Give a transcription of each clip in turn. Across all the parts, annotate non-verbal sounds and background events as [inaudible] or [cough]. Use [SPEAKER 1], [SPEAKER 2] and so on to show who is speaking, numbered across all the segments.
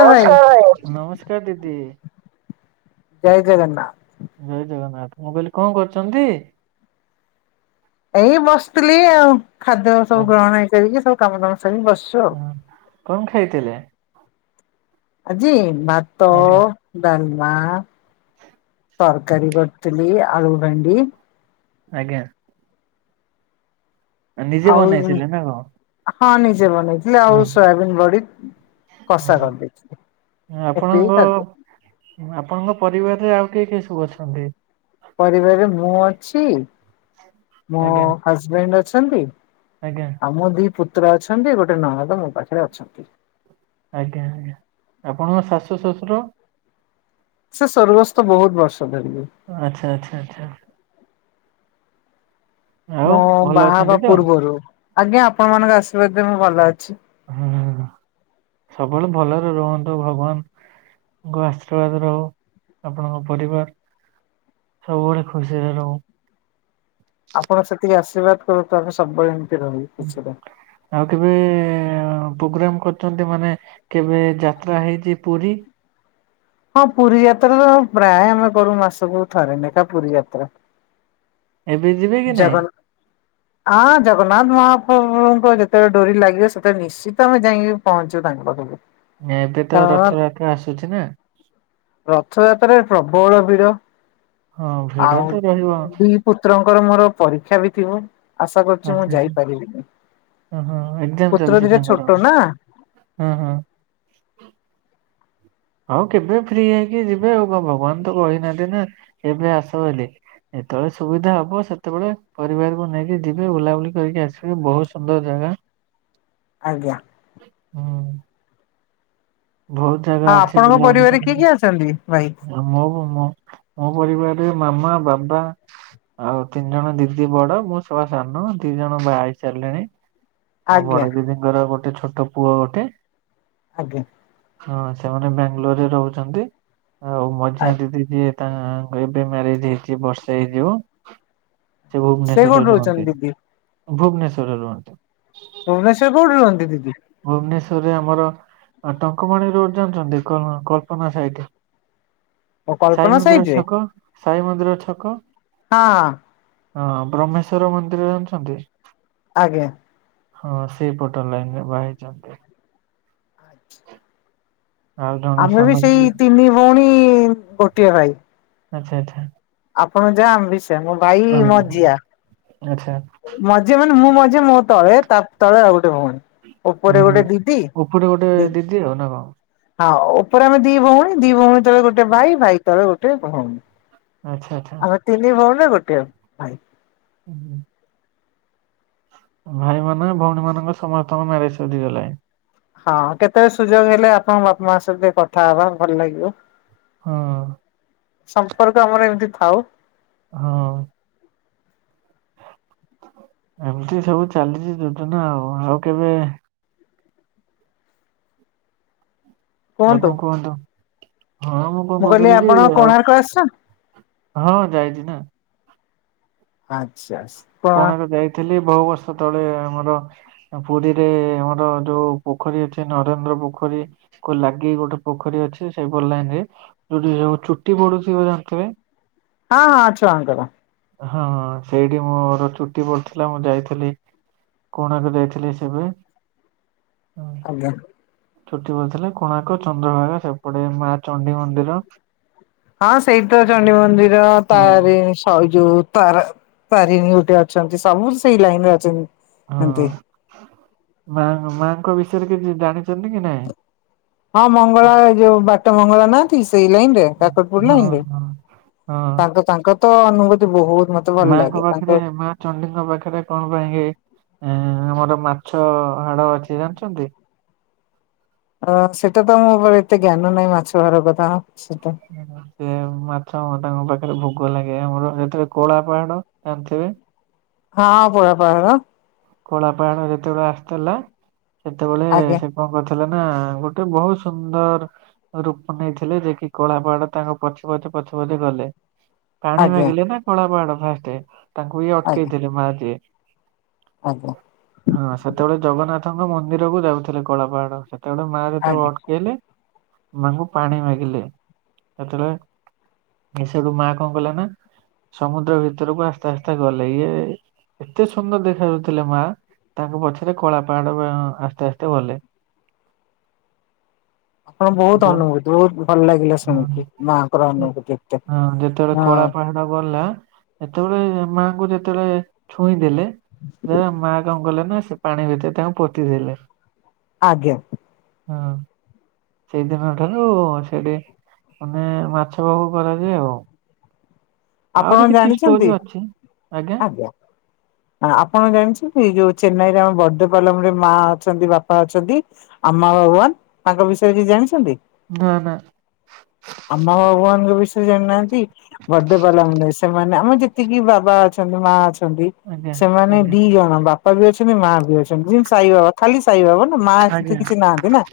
[SPEAKER 1] ଭାଇ
[SPEAKER 2] ନମସ୍କାର ଭାଇ ନମସ୍କାର ଦିଦି।
[SPEAKER 1] ଜୟ ଜଗନ୍ନାଥ।
[SPEAKER 2] ଜୟ ଜଗନ୍ନାଥ ମୁଁ କହିଲି କଣ କରୁଛନ୍ତି?
[SPEAKER 1] ଏଇ ବସିଥିଲି ଆଉ ଖାଦ୍ୟ
[SPEAKER 2] ଅ
[SPEAKER 1] ସବୁ ଗ୍ରହଣ ହେଇ କରିକି ସବୁ କାମ ଦାମ ସାରିକି ବସି
[SPEAKER 2] ହୁଁ କଣ ଖାଇଥିଲେ?
[SPEAKER 1] ଆଜି ଭାତ
[SPEAKER 2] ଆଜ୍ଞା
[SPEAKER 1] ଡଲମା ତରକାରୀ କରିଥିଲି ଆଳୁ ଭେଣ୍ଡି
[SPEAKER 2] ଆଜ୍ଞା। ନିଜେ
[SPEAKER 1] ଆଉ
[SPEAKER 2] ବନେଇଥିଲେ ନା କଣ?
[SPEAKER 1] ହଁ ନିଯେ ବନେଇଥିଲି। ଆଉ
[SPEAKER 2] ହଁ
[SPEAKER 1] ସୋୟାବିନ୍ ବଢ଼ି କଷା
[SPEAKER 2] ଓହୋ
[SPEAKER 1] କରିଦେଇଥିଲ
[SPEAKER 2] ଆପଣଙ୍କ
[SPEAKER 1] ଏତିିକି [unintelligible]
[SPEAKER 2] ଆପଣଙ୍କ ପରିବାରରେ ଆଉ କିଏ କିଏ ସବୁ ଅଛନ୍ତି?
[SPEAKER 1] ପରିବାରରେ ମୁଁ ଅଛି ମୋ
[SPEAKER 2] ଆଜ୍ଞା
[SPEAKER 1] ହଜବେଣ୍ଡ ଅଛନ୍ତି।
[SPEAKER 2] ଆଜ୍ଞା।
[SPEAKER 1] ଆମ ଦି ପୁତ୍ର ଅଛନ୍ତି ଗୋଟେ ନଣନ୍ଦ ମୋ ପାଖରେ ଅଛନ୍ତି।
[SPEAKER 2] ଆଜ୍ଞା ଆଜ୍ଞା ଆପଣଙ୍କ ଶାଶୁ ଶଶୁର?
[SPEAKER 1] ସେ ସର୍ଗସ୍ ତ ବହୁତ ବର୍ଷ ଧରି।
[SPEAKER 2] ଆଛା ଆଚ୍ଛା ଆଚ୍ଛା। ଆଉ
[SPEAKER 1] ମୁଁ
[SPEAKER 2] ଭଲ
[SPEAKER 1] ବାହା ହବା
[SPEAKER 2] ଅଛନ୍ତି ତ?
[SPEAKER 1] ପୂର୍ବରୁ ଆଜ୍ଞା ଆପଣ ମାନଙ୍କ ଆଶୀର୍ବାଦେ ମୁଁ ଭଲ ଅଛି।
[SPEAKER 2] ହୁଁ ସବୁବେଳେ ଭଲରେ ରୁହନ୍ତୁ ଭଗବାନ ଆଶୀର୍ବାଦ ରହୁ ଆପଣଙ୍କ ପରିବାର ସବୁବେଳେ ଖୁସିରେ ରହୁ।
[SPEAKER 1] ଆପଣଙ୍କ ସେତିକି ଆଶୀର୍ବାଦ କରୁଥାନ୍ତୁ ଆମେ ସବୁବେଳେ ଏମିତି ରହୁ ଖୁସି ରେ।
[SPEAKER 2] ଆଉ କେବେ ପ୍ରୋଗ୍ରାମ କରିଛନ୍ତି ମାନେ କେବେ ଯାତ୍ରା ହେଇଛି ପୁରୀ
[SPEAKER 1] ହଁ ପୁରୀ ଯାତ୍ରା ତ ପ୍ରାୟ ଆମେ କରୁ ମାସକୁ ଥରେ ଲେଖା ପୁରୀ ଯାତ୍ରା।
[SPEAKER 2] ଏବେ ଯିବେ କି ନାଇଁ?
[SPEAKER 1] ଜଗନ୍ ଆଁ ଜଗନ୍ନାଥ ମହାପ୍ରଭୁଙ୍କ ଯେତେବେଳେ ଡୋରି ଲାଗିବ ସେତବେଳେ ନିଶ୍ଚିତ ଆମେ ଯାଇ ପହଞ୍ଚିବୁ ତାଙ୍କପାଖକୁ।
[SPEAKER 2] ନା ଏବେ ତ ରଥଯାତ୍ର ଆସୁଛି ନା।
[SPEAKER 1] ରଥଯାତ୍ରାରେ ପ୍ରବଳ ଭିଡ।
[SPEAKER 2] ହଁ ଭିଡ
[SPEAKER 1] ଆଉ
[SPEAKER 2] ତ ରହିବ
[SPEAKER 1] ଦି ପୁତ୍ରଙ୍କର ମୋର ପରୀକ୍ଷା ବି ଥିବ। ଆଶା କରୁଛି ମୁଁ ଯାଇପାରିବିନି।
[SPEAKER 2] ଅଁ ହଁ ଏକ୍ସାମ୍
[SPEAKER 1] ପୁତ୍ର
[SPEAKER 2] ଚାଲିଛି
[SPEAKER 1] ଦିଟା
[SPEAKER 2] ତାଙ୍କର
[SPEAKER 1] ଛୋଟ ନା
[SPEAKER 2] ହଁ ହଁ। ଆଉ କେବେ ଫ୍ରି ହେଇକି ଯିବେ ଆଉ ଭଗବାନ ତ କହିନାହାନ୍ତି ନା ଏବେ ଆସ ବୋଲି। ଯେତେବେଳେ ସୁବିଧା ହବ ସେତେବେଳେ ପରିବାରକୁ ନେଇକି ଯିବେ ବୁଲାବୁଲି କରିକି ଆସିବେ ବହୁତ ସୁନ୍ଦର ଜାଗା। [inaudible]
[SPEAKER 1] ଆଜ୍ଞା।
[SPEAKER 2] ହଁ।
[SPEAKER 1] ଆ
[SPEAKER 2] ଅଛି
[SPEAKER 1] ଆପଣଙ୍କ
[SPEAKER 2] ବୁଲାବୁଲି
[SPEAKER 1] ପରିବାରରେ କିଏ କିଏ
[SPEAKER 2] କରିବା
[SPEAKER 1] ଅଛନ୍ତି ଭାଇ?
[SPEAKER 2] ମୋ ମୋ ମୋ ପରିବାରରେ ମାମା ବାବା। ଆଉ ତିନି ଜଣ ଦିଦି ବଡ ମୁଁ ସଭା ସାନ ଦି ଜଣ ବାହା ହେଇସାରିଲେଣି। ଆଉ
[SPEAKER 1] ଆଜ୍ଞା
[SPEAKER 2] ବଡ ଦିଦିଙ୍କର ଗୋଟେ ଛୋଟ ପୁଅ ଗୋଟେ।
[SPEAKER 1] ଆଜ୍ଞା।
[SPEAKER 2] ହଁ ସେମାନେ ବ୍ୟାଙ୍ଗଲୋର ରେ ରହୁଛନ୍ତି। ଆଉ ମଝିଆ
[SPEAKER 1] ଆଜ୍ଞା
[SPEAKER 2] ଦିଦି ଯିଏ ତା ଏବେ ମ୍ୟାରେଜ ହେଇଚି ବର୍ଷେ ହେଇଯିବ। ସେ
[SPEAKER 1] ସେ
[SPEAKER 2] ଭୁବନେଶ୍ଵରେ
[SPEAKER 1] କୋଉଠି ରହୁଛନ୍ତି
[SPEAKER 2] ରୁହନ୍ତି,
[SPEAKER 1] ଦିଦି
[SPEAKER 2] ଭୁବନେଶ୍ଵରେ ରୁହନ୍ତି।
[SPEAKER 1] ଭୁବନେଶ୍ୱରେ କୋଉଠି ରୁହନ୍ତି ଦିଦି?
[SPEAKER 2] ଭୁବନେଶ୍ଵରରେ ଆମର ଆଉ ଟଙ୍କପାଣି ରୋଡ ଜାଣିଛନ୍ତି କ କଳ୍ପନା ସାଇଟ୍।
[SPEAKER 1] ଓ
[SPEAKER 2] ସାଇ
[SPEAKER 1] କଳ୍ପନା
[SPEAKER 2] ମନ୍ଦିର
[SPEAKER 1] ସାଇଟ୍ ରେ
[SPEAKER 2] ଛକ ସାଇ ମନ୍ଦିର ଛକ
[SPEAKER 1] ହଁ।
[SPEAKER 2] ହଁ ବ୍ରହ୍ମେଶ୍ଵର ମନ୍ଦିର ଜାଣିଛନ୍ତି?
[SPEAKER 1] ଆଜ୍ଞା।
[SPEAKER 2] ହଁ ସେଇପଟ ଲାଇନ୍ ରେ ବାହା ହେଇଛନ୍ତି। ଆଉ ଜଣେ
[SPEAKER 1] ଆମେ
[SPEAKER 2] ସାନ
[SPEAKER 1] ବି
[SPEAKER 2] ଦିଦି
[SPEAKER 1] ସେଇ ତିନି ଭଉଣୀ ଗୋଟିଏ ଭାଇ।
[SPEAKER 2] ଆଚ୍ଛା ଆଚ୍ଛା।
[SPEAKER 1] ଆପଣ ଯାହା ଆମେ ବି ସେଇଆ। ମୋ ଭାଇ
[SPEAKER 2] ହଁ
[SPEAKER 1] ମଝିଆ।
[SPEAKER 2] ଆଚ୍ଛା।
[SPEAKER 1] ମଝିଆ ମାନେ ମୁଁ ମଝିଆ, ମୋ ତଳେ ତା ତଳେ ଆଉ ଗୋଟେ ଭଉଣୀ। ଓପରେ
[SPEAKER 2] ଉଁ
[SPEAKER 1] ଗୋଟେ ଦିଦି।
[SPEAKER 2] ଉପରେ ଗୋଟେ
[SPEAKER 1] ଦି
[SPEAKER 2] ଦିଦି ଆଉ ନା କଣ
[SPEAKER 1] ହଁ। ଓପରେ ଆମେ ଦି ଭଉଣୀ। ଦି ଭଉଣୀ ତଳେ ଗୋଟେ ଭାଇ। ଭାଇ ତଳେ ଗୋଟେ ଭଉଣୀ।
[SPEAKER 2] ଆଚ୍ଛା ଆଚ୍ଛା।
[SPEAKER 1] ଆମେ ତିନି ଭଉଣୀ ରେ ଗୋଟିଏ ଭାଇ।
[SPEAKER 2] [unintelligible] ଭାଇ ମାନେ ଭଉଣୀ ମାନଙ୍କ ର ସମସ୍ତଙ୍କ ମ୍ୟାରେଜ ସରିଗଲାଣି।
[SPEAKER 1] ହଁ କେତେବେଳେ ସୁଯୋଗ ହେଲେ ଆପଣଙ୍କ ବାପା ମାଙ୍କ ସହିତ ଟିକେ କଥା ହବା ଭଲ ଲାଗିବ।
[SPEAKER 2] ହଁ।
[SPEAKER 1] ସମ୍ପର୍କ ଆମର ଏମିତି ଥାଉ।
[SPEAKER 2] ହଁ। ଏମିତି ସବୁ ଚାଲିଚି ଯୋଜନା ଆଉ। ଆଉ କେବେ ଆଉ କଣ କୁହନ୍ତୁ। ହଁ ମୁଁ କଣ
[SPEAKER 1] କହିଲି
[SPEAKER 2] କହୁଥିଲି କି
[SPEAKER 1] ଆପଣ
[SPEAKER 2] ଆଉ
[SPEAKER 1] କୋଣାର୍କ ଆସିଛନ୍ତି?
[SPEAKER 2] ହଁ ଯାଇଛି ନା।
[SPEAKER 1] [unintelligible]
[SPEAKER 2] କୋଣାର୍କ ଯାଇଥିଲି ବହୁ ବର୍ଷ ତଳେ ଆମର ପୁରୀରେ ଆମର ଯୋଉ ପୋଖରୀ ଅଛି ନରେନ୍ଦ୍ର ପୋଖରୀ କୁ ଲାଗି ଗୋଟେ ପୋଖରୀ ଅଛି ସେଇ ପଟ ଲାଇନ୍ ରେ। ଯୋଉଠି ଯୋଉ ଚୁଟି ପଡୁଥିବ ଜାଣିଥିବେ।
[SPEAKER 1] ହଁ ହଁ ଛୁଆଙ୍କର।
[SPEAKER 2] ହଁ ହଁ ସେଇଠି ମୋ ର ଚୁଟି ପଡିଥିଲା ମୁଁ ଯାଇଥିଲି, କୋଣାର୍କ ଯାଇଥିଲି ସେବେ।
[SPEAKER 1] ଆଜ୍ଞା।
[SPEAKER 2] ଛୁଟି [unintelligible] କୋଣାର୍କ, ଚନ୍ଦ୍ରଭାଗା ସେପଟେ ମା ଚଣ୍ଡୀ ମନ୍ଦିର
[SPEAKER 1] ହଁ ସେଇଠି ତ ଚଣ୍ଡୀ ମନ୍ଦିର
[SPEAKER 2] ହଁ
[SPEAKER 1] ତାର ସୈଯୁ ତାରା ତାରିଣୀ ଗୋଟେ ଅଛନ୍ତି ସବୁ ସେଇ ଲାଇନ୍ ରେ ଅଛନ୍ତି। ଏମତି
[SPEAKER 2] ହଁ। ମା ମାଙ୍କ ବିଷୟରେ କିଛି ଜାଣିଛନ୍ତି କି ନାଇଁ?
[SPEAKER 1] ହଁ ମଙ୍ଗଳା ଏ ଯୋଉ ବାଟ ମଙ୍ଗଳା ନାହାନ୍ତି ସେଇ ଲାଇନ ରେ। କାକର୍
[SPEAKER 2] ହଁ
[SPEAKER 1] ପଡିଲାଇଁ
[SPEAKER 2] ହଁ
[SPEAKER 1] କି
[SPEAKER 2] ହଁ
[SPEAKER 1] ତାଙ୍କ ତାଙ୍କ ତ ଅନୁଭୂତି ବହୁତ ମ ତେ ଭଲ୍
[SPEAKER 2] ମାଙ୍କ
[SPEAKER 1] ଲାଗେ
[SPEAKER 2] ପାଖରେ
[SPEAKER 1] ତାଙ୍କେ
[SPEAKER 2] ମା ଚଣ୍ଡୀଙ୍କ ପାଖରେ କଣ ପାଇଁ କି ଏ ଆମର ମାଛ ହାଡ ଅଛି ଜାଣିଛନ୍ତି?
[SPEAKER 1] ଅଁ ସେଟା ତ ମୋ ଉପରେ ଏତେ ଜ୍ଞାନ ନାହିଁ ମାଛ ଧରା କଥା, ସେଟା
[SPEAKER 2] ସେ ମାଛ ତାଙ୍କ ପାଖରେ ଭୋଗ ଲାଗେ ଆମର ସେଠରେ କଳା ପାହାଡ ଜାଣିଥିବେ।
[SPEAKER 1] ହଁ କଳା ପାହାଢ।
[SPEAKER 2] କଳାଳା ପାହାଣ ଯେତେବେଳେ ଆସିଥିଲା ସେତେବେଳେ
[SPEAKER 1] ଆଜ୍ଞା
[SPEAKER 2] ସେ କଣ କରିଥିଲେ ନା ଗୋଟେ ବୋହୁତ୍ ସୁନ୍ଦର୍ ରୂପ ନେଇଥିଲେ ଯେ କିି କଳାପହାଡ ତାଙ୍କ ପଛେ ପଛେ ପଛେ ପଛେ ଗଲେ। ପାଣି
[SPEAKER 1] ଆଜ୍ଞା
[SPEAKER 2] ମାଗିଲେ ନା କଳା ପାହାଡ ଫାଷ୍ଟେ ତାଙ୍କୁ ଇଏ
[SPEAKER 1] ଆଜ୍ଞା
[SPEAKER 2] ଅଟ୍କେଇ ଥିଲେ ମା ଯିଏ।
[SPEAKER 1] ଆଜ୍ଞା।
[SPEAKER 2] ହଁ ସେତେବେଳେ ଜଗନ୍ନାଥଙ୍କ ମନ୍ଦିର କୁ ଯାଉଥିଲେ କଳାପହାଡ ସେ ତେବେଳେ ମା
[SPEAKER 1] ଆଜ୍ଞା।
[SPEAKER 2] ଯେତେବେଳେ ଅଟକେଇଲେ ମାଙ୍କୁ ପାଣି ମାଗିଲେ ସେତେଳେ ଏ ସେଠୁ ମା କଁ କଲା ନା ସମୁଦ୍ର ଭିତରକୁ ଆସ୍ତେ ଆସ୍ତେ ଗଲେ ଇଏ ଏତେ ସୁନ୍ଦର୍ ଦେଖାଯାଉ ଥିଲେ ମା ତାଙ୍କ ପଛରେ କଳା ପାହାଡ ଆସ୍ତେ ଆସ୍ତେ ଗଲେ। [inaudible]
[SPEAKER 1] ଆପଣ ବୋହୁତ୍
[SPEAKER 2] ସେତେବେଳେ
[SPEAKER 1] ଅନୁଭୂତି ବୋହୁତ୍ ଭଲ ଲାଗିଲା ଶୁଣିକି
[SPEAKER 2] ହଁ,
[SPEAKER 1] ମାଆଙ୍କର ଅନୁଭୂତି ଏତେ।
[SPEAKER 2] ହଁ ଯେତେବେଳେ
[SPEAKER 1] ହଁ
[SPEAKER 2] କଳା ପାହାଡ ଗଲା ଏତେବେଳେ ମାଙ୍କୁ ଯେତେବେଳେ ଛୁଇଁ ଦେଲେ ମା କଁ କଲେ ନା ସେ ପାଣି ଭିତରେ ତାଙ୍କୁ ପୋତିଦେଲେ।
[SPEAKER 1] ଆଜ୍ଞା।
[SPEAKER 2] ହଁ। ସେଇଦିନ ଠାରୁ ସେଠି ମାନେ ମାଛ ଭୋଗ କରାଯାଏ ଆଉ।
[SPEAKER 1] ଆପଣ
[SPEAKER 2] ଆହୁରି କିଛି
[SPEAKER 1] ଜାଣିଛନ୍ତି
[SPEAKER 2] ଷ୍ଟୋରି ଅଛି, ଆଜ୍ଞା
[SPEAKER 1] ଆପଣ ଜାଣିଛନ୍ତି ଯୋଉ ଚେନ୍ନାଇରେ ଆମ ବଡପାଲମ୍ ରେ ମା ଅଛନ୍ତି ବାପା ଅଛନ୍ତି। ଆମା ବାଗବାନ୍ ତାଙ୍କ ବିଷୟରେ କିଛି ଜାଣିଛନ୍ତି?
[SPEAKER 2] ନା ନା
[SPEAKER 1] ଆମା ଭଗବାନ୍ ଙ୍କ ବିଷୟରେ ଜାଣିନାହାନ୍ତି ବା ଦେ ବାଲା ମୁଣ୍ଡେଇ ସେମାନେ ଆମ ଯେତିକି ବାବା ଅଛନ୍ତି ମା ଅଛନ୍ତି
[SPEAKER 2] ଆଜ୍ଞା
[SPEAKER 1] ସେମାନେ
[SPEAKER 2] ଆଜ୍ଞା
[SPEAKER 1] ଦି ଜଣ ବା ବପା ବି ଅଛନ୍ତି ମା ବି ଅଛନ୍ତି ଯେମତି ସାଇ ବାବା ଖାଲି ସାଇ ବାବା ମା
[SPEAKER 2] ଆଜ୍ଞା
[SPEAKER 1] କିଛି ନାହାନ୍ତି ନା।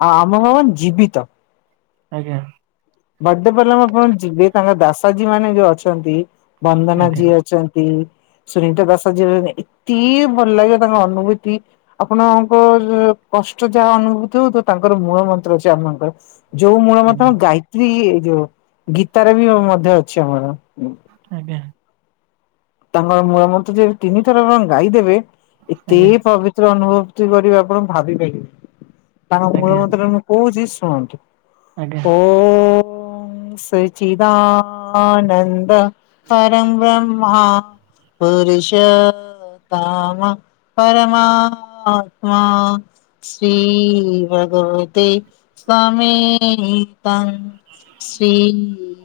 [SPEAKER 1] ଆଉ ଆମ ଭଗବାନ୍ ଜୀବିତ।
[SPEAKER 2] ଆଜ୍ଞା।
[SPEAKER 1] ବଡପାଲମ୍ ଆପଣ ଯିବେ ତାଙ୍କର ବ୍ୟାସାଜୀ ମାନେ ବି ଅଛନ୍ତି। ବନ୍ଦନା
[SPEAKER 2] ଆଜ୍ଞା
[SPEAKER 1] ଜି ଅଛନ୍ତି। ସୁନୀତା ଦାସ ଜି ଏତେ ଭଲ୍ ଲାଗିବ ତାଙ୍କ ଅନୁଭତି ଆପଣଙ୍କ କଷ୍ଟ ଯାହା ଅନୁଭୂତି ହୋଉଥିବ ତାଙ୍କର ମୂଳ ମନ୍ତ୍ର ଅଛି ଆପଣଙ୍କର। ଯୋଉ ମୂଳ ମତ
[SPEAKER 2] ଆଜ୍ଞା
[SPEAKER 1] ଗାୟତ୍ରୀ ଏ ଯୋଉ ଗୀତାରେ ବି ମଧ୍ୟ ଅଛି ଆମର।
[SPEAKER 2] ଆଜ୍ଞା।
[SPEAKER 1] ତାଙ୍କର ମୂଳ ମନ୍ତ୍ର ଯେ ତିିନି ଥର ର ଗାଈ ଦେବେ ଏତେ
[SPEAKER 2] ଆଜ୍ଞା
[SPEAKER 1] ପବି ଥିର ଅନୁଭୂତୀ କରିବେ ଆପଣ ଭାବିପାରିବେ, ତାଙ୍କ ମୂଳ
[SPEAKER 2] ଆଜ୍ଞା
[SPEAKER 1] ମନ୍ତ୍ର ମୁଁ କୋହୁଚି ଶୁଣନ୍ତୁ।
[SPEAKER 2] ଆଜ୍ଞା
[SPEAKER 1] ଓଁ ସଚିଦାନନ୍ଦ। ପରମ୍ ବ୍ରହ୍ମା ପୁରୁଷୋ କାମ ପରମାତ୍ମା। ଶ୍ରୀ ଭଗବତେ ସ୍ୱାମୀ ତ‍ଂ। ଶ୍ରୀ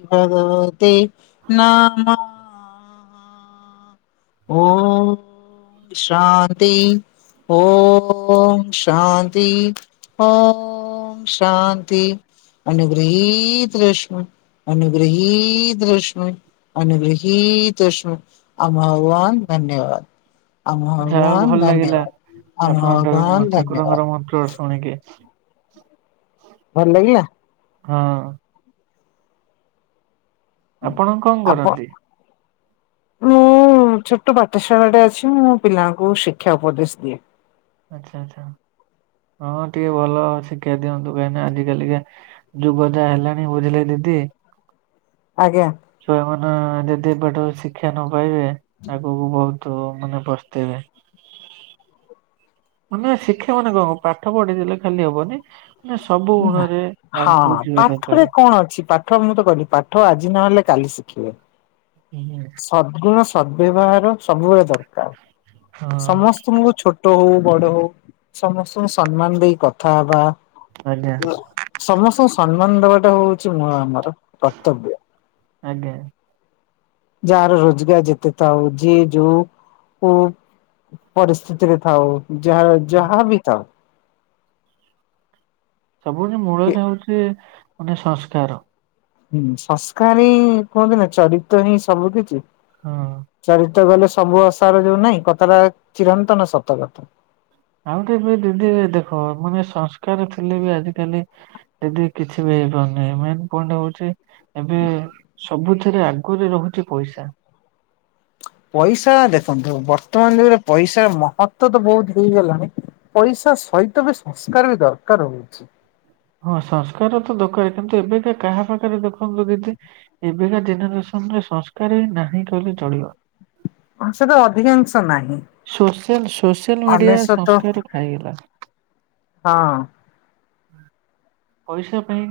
[SPEAKER 1] ଭଗବତେ ନମ। ଓମ୍ ଶାନ୍ତି। ଓମ୍ ଶାନ୍ତି ଓଃ। ଓମ୍ ଶାନ୍ତି ଅନୁଗୃହୀତ ରଷ୍ମ। ଅନୁଗୃହୀତ ରଷ୍କ ଅନୁଗୃହୀତ ରଷ୍କ ଆମ ଉଆନ ଧନ୍ୟବାଦ। ଆଉ ମାନ
[SPEAKER 2] ଯାହା ହଉ ଭଲ
[SPEAKER 1] ଧନ୍ୟବାଦ
[SPEAKER 2] ଲାଗିଲା
[SPEAKER 1] ଆ ମଗାନ
[SPEAKER 2] ଆପଣଙ୍କ
[SPEAKER 1] ଧନ୍ୟବାଦ।
[SPEAKER 2] ଠାକୁରଙ୍କର [inaudible]
[SPEAKER 1] ଭଲ ଲାଗିଲା?
[SPEAKER 2] ହଁ ଆପଣ କଣ
[SPEAKER 1] ଆପଣ
[SPEAKER 2] କରନ୍ତି?
[SPEAKER 1] ମୁଁ ଛୋଟ ପାଠଶାଳା ଟେ ଅଛି ମୁଁ ପିଲାଙ୍କୁ ଶିକ୍ଷା ଉପଦେଶ ଦିଏ।
[SPEAKER 2] ଆଚ୍ଛା ଆଚ୍ଛା ହଁ ଟିକେ ଭଲ ଶିକ୍ଷା ଦିଅନ୍ତୁ, କାଇକିନା ଆଜି କାଲିକା ଯୁଗ ଯା ହେଲାଣି ବୁଝିଲେ ଦିଦି?
[SPEAKER 1] ଆଜ୍ଞା
[SPEAKER 2] ଛୁଆ ମାନ ଯଦି ଏବାଟରୁ ଶିକ୍ଷା ନ ପାଇବେ ଆଗକୁ ବହୁତ ତ ମାନେ ପସ୍ତେଇବେ। ମାନେ ଶିକ୍ଷା ମାନେ କଣ ପାଠ ପଢ଼ିଦେଲେ ଖାଲି ହବନି ନା ସବୁ ଗୁଣ ରେ ଆଗକୁ
[SPEAKER 1] ହଁ
[SPEAKER 2] ଯିବେ ନା
[SPEAKER 1] ପାଠରେ
[SPEAKER 2] କହିଲେ।
[SPEAKER 1] କଣ ଅଛି ପା ଠ ମୁଁ ତ କି ପାଠ ଆଜି ନହେଲେ କାଲି ଶିଖିବେ।
[SPEAKER 2] [inaudible]
[SPEAKER 1] [unintelligible] ସବୁବେଳେ ଦରକାର
[SPEAKER 2] ହଁ
[SPEAKER 1] ସମସ୍ତଙ୍କୁଙ୍କୁ ଛୋଟ ହଉ ବଡ ହଉ। ସମସ୍ତଙ୍କୁ ସମ୍ମାନ ଦେଇ କଥା ବା।
[SPEAKER 2] ଆଜ୍ଞା
[SPEAKER 1] ସମସ୍ତଙ୍କୁ ସମ୍ମାନ ଦବାଟା ହଉଛି ମୁଁ ଆମର କର୍ତବ୍ୟ।
[SPEAKER 2] ଆଜ୍ଞା
[SPEAKER 1] ଯାହାର ରୋଜଗାର ଯେତେ ତ ହୋଉଚି ଯଉ ଉ ପରିସ୍ଥିତିରେ ଥାଉ ଯାହା ଯାହାବି ଥାଉ।
[SPEAKER 2] ସବୁଠୁ
[SPEAKER 1] କି
[SPEAKER 2] ମୂଳରେ ହଉଚି ଗୋଟେ ସଂସ୍କାର।
[SPEAKER 1] ହୁଁ ସଂସ୍କାର ହିଁ କୁହନ୍ତି ନା ଚରିତ୍ର ହିଁ ସବୁ କିଛି।
[SPEAKER 2] ହଁ
[SPEAKER 1] ଚରିତ ଗଲେ ସବୁ ଅସାର ଯୋଉ ନହିଁ କଥାଟା ଚିରନ୍ତନ ସତ କଥା।
[SPEAKER 2] ଆଉଟ ଏବେ ଦିଦି ଏ ଦେଖ ମାନେ ସଂସ୍କାର ଥିଲେ ବି ଆଜିକାଲି ଦିଦି କିଛି ବି ହେଇପାରୁନି ମେନ ପଏଣ୍ଟ ହଉଚି ଏବେ ସବୁଥିରେ ଆଗୁରେ ରହୁଚି ପଇସା।
[SPEAKER 1] ପଇସା ଦେଖନ୍ତୁ ବର୍ତ୍ତମାନ ଯୁଗରେ ପଇସାର ମହତ୍ୱ ତ ବହୁତ ହେଇଗଲାଣି ପଇସା ସହିତ ବି ସଂସ୍କାର ବି ଦରକାର ହଉଚି।
[SPEAKER 2] ହଁ ସଂସ୍କାର ତ ଦରକାର କିନ୍ତୁ ଏବେକା କାହା ପାଖରେ ଦେଖନ୍ତୁ ଦିଦି। ଏବେକା ଜେନେରେସନ ରେ ସଂସ୍କାରେ ନାହିଁ କହିଲେ ଚଳିବ।
[SPEAKER 1] ମାଂସଟା ଅଧିକାଂଶ ନାହିଁ।
[SPEAKER 2] ସୋସିଆଲ ସୋସିଆଲ ମିଡିଆ ମିଡିଆ
[SPEAKER 1] ଅନେଶତ
[SPEAKER 2] ସଂସ୍କାର ଖାଇଗଲା।
[SPEAKER 1] ହଁ
[SPEAKER 2] ପଇସା ପାଇଁ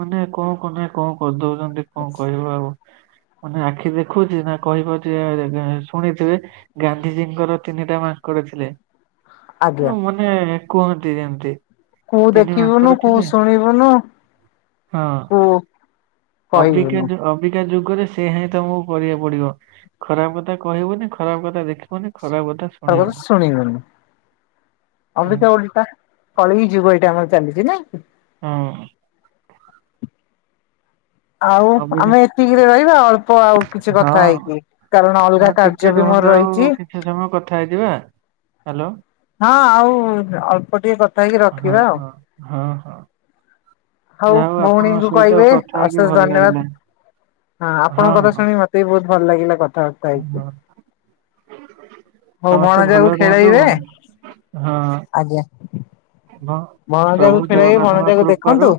[SPEAKER 2] ମାନେ କଣ [inaudible] କନା କଣ କରିଦଉଛନ୍ତି କଣ କହିବ ଆଉ। ମାନେ ଆଖି ଦେଖୁଛି ନା କହିପାରୁଚି ଏଆ ଶୁଣିଥିବେ ଗା ଧିଜୀଙ୍କର ତିନିଟା ମାଙ୍କଡ ଥିଲେ।
[SPEAKER 1] ଆଜ୍ଞା।
[SPEAKER 2] [unintelligible] କୁହନ୍ତି ଯେମିତି
[SPEAKER 1] କୁ
[SPEAKER 2] ତିନି
[SPEAKER 1] ଦେଖିବୁନୁ
[SPEAKER 2] ମାଙ୍କଡ
[SPEAKER 1] କୁ
[SPEAKER 2] ଥିଲେ
[SPEAKER 1] ଶୁଣିବୁନୁ
[SPEAKER 2] ହଁ
[SPEAKER 1] କୁ
[SPEAKER 2] ଅବିକା ଯୋଉ ଅ ଏଇଟା ଯୁଗରେ ସେୟାହିଁ ତୋମକୁ କରିବାକୁ ପଡିବ। ଖରାପ କଥା କହିବୁନି, ଖରାପ କଥା ଦେଖିବୁନି
[SPEAKER 1] ଖରାପ କଥା ଶୁଣିବନି
[SPEAKER 2] ହୁଁ
[SPEAKER 1] ଅବିକା ଅବିକା କଳିଯୁଗ ଏଇଟା ଆମର ଚାଲିଚି ନା। [inaudible]
[SPEAKER 2] ହଁ।
[SPEAKER 1] ଆଉ
[SPEAKER 2] ଅବିକା
[SPEAKER 1] ଆମେ ଏତିକିରେ ରହିବା ଅଳ୍ପ ଆଉ କିଛି କଥା
[SPEAKER 2] ହଁ
[SPEAKER 1] ହେଇକି କାରଣ ଅଲଗା
[SPEAKER 2] ହଁ
[SPEAKER 1] କାର୍
[SPEAKER 2] ଟିକେ ରୁହନ୍ତୁ ଆଉ କିଛି ସମୟ କଥା ହେଇଯିବା। ହାଲୋ।
[SPEAKER 1] ହଁ ଆଉ ଅଳ୍ପ ଟିକେ କଥା ହେଇକି
[SPEAKER 2] ହଁ
[SPEAKER 1] ରଖିବା ଆଉ।
[SPEAKER 2] ହଁ ହଁ, ହଁ।
[SPEAKER 1] ହଉ
[SPEAKER 2] ଯାହା ଆପଣଙ୍କ
[SPEAKER 1] ଭଉଣୀଙ୍କୁ
[SPEAKER 2] ସହିତ
[SPEAKER 1] କହିବେ
[SPEAKER 2] କଥା ହେଇକି
[SPEAKER 1] ଅଶେଷ
[SPEAKER 2] ଭଲ ଲାଗିଲା।
[SPEAKER 1] ଧନ୍ୟବାଦ। ହଁ ଆପଣଙ୍କର ଶୁଣି ମୋ ତେ ବହୁତ ଭଲ ଲାଗିଲା କଥା।
[SPEAKER 2] ହଁ, ହଁ।
[SPEAKER 1] ହଉ
[SPEAKER 2] ସମସ୍ତେ
[SPEAKER 1] ଭଣଜାକୁ
[SPEAKER 2] ଭଲରେ ରୁହନ୍ତୁ
[SPEAKER 1] ଖେଳେଇବେ
[SPEAKER 2] ଭଗବାନଙ୍କ ହଁ, ହଁ
[SPEAKER 1] ଆଜ୍ଞା
[SPEAKER 2] [unintelligible]
[SPEAKER 1] ଭଣଜାକୁ
[SPEAKER 2] ପ୍ରଭୁ
[SPEAKER 1] ଖେଳେଇବେ
[SPEAKER 2] ଜଗନ୍ନାଥଙ୍କ
[SPEAKER 1] ଭଣଜାକୁ
[SPEAKER 2] କୃପାରୁ
[SPEAKER 1] ଦେଖନ୍ତୁ।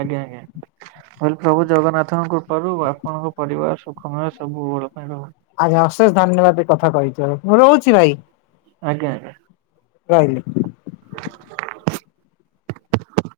[SPEAKER 2] କହିଲି ପ୍ରଭୁ ଜଗନ୍ନାଥଙ୍କ କୃପାରୁ ଆପଣଙ୍କ ପରିବାର ସୁଖମୟ ସବୁବେଳ ପାଇଁ ରହୁ।
[SPEAKER 1] ଆଜ୍ଞା ଅଶେଷ ଧନ୍ୟବାଦ [unintelligible] କଥା କହିଚ ମୁଁ ରହୁଛି ଭାଇ।
[SPEAKER 2] ଆଜ୍ଞା, ଆଜ୍ଞା।
[SPEAKER 1] ରହିଲି।
[SPEAKER 2] [unintelligible]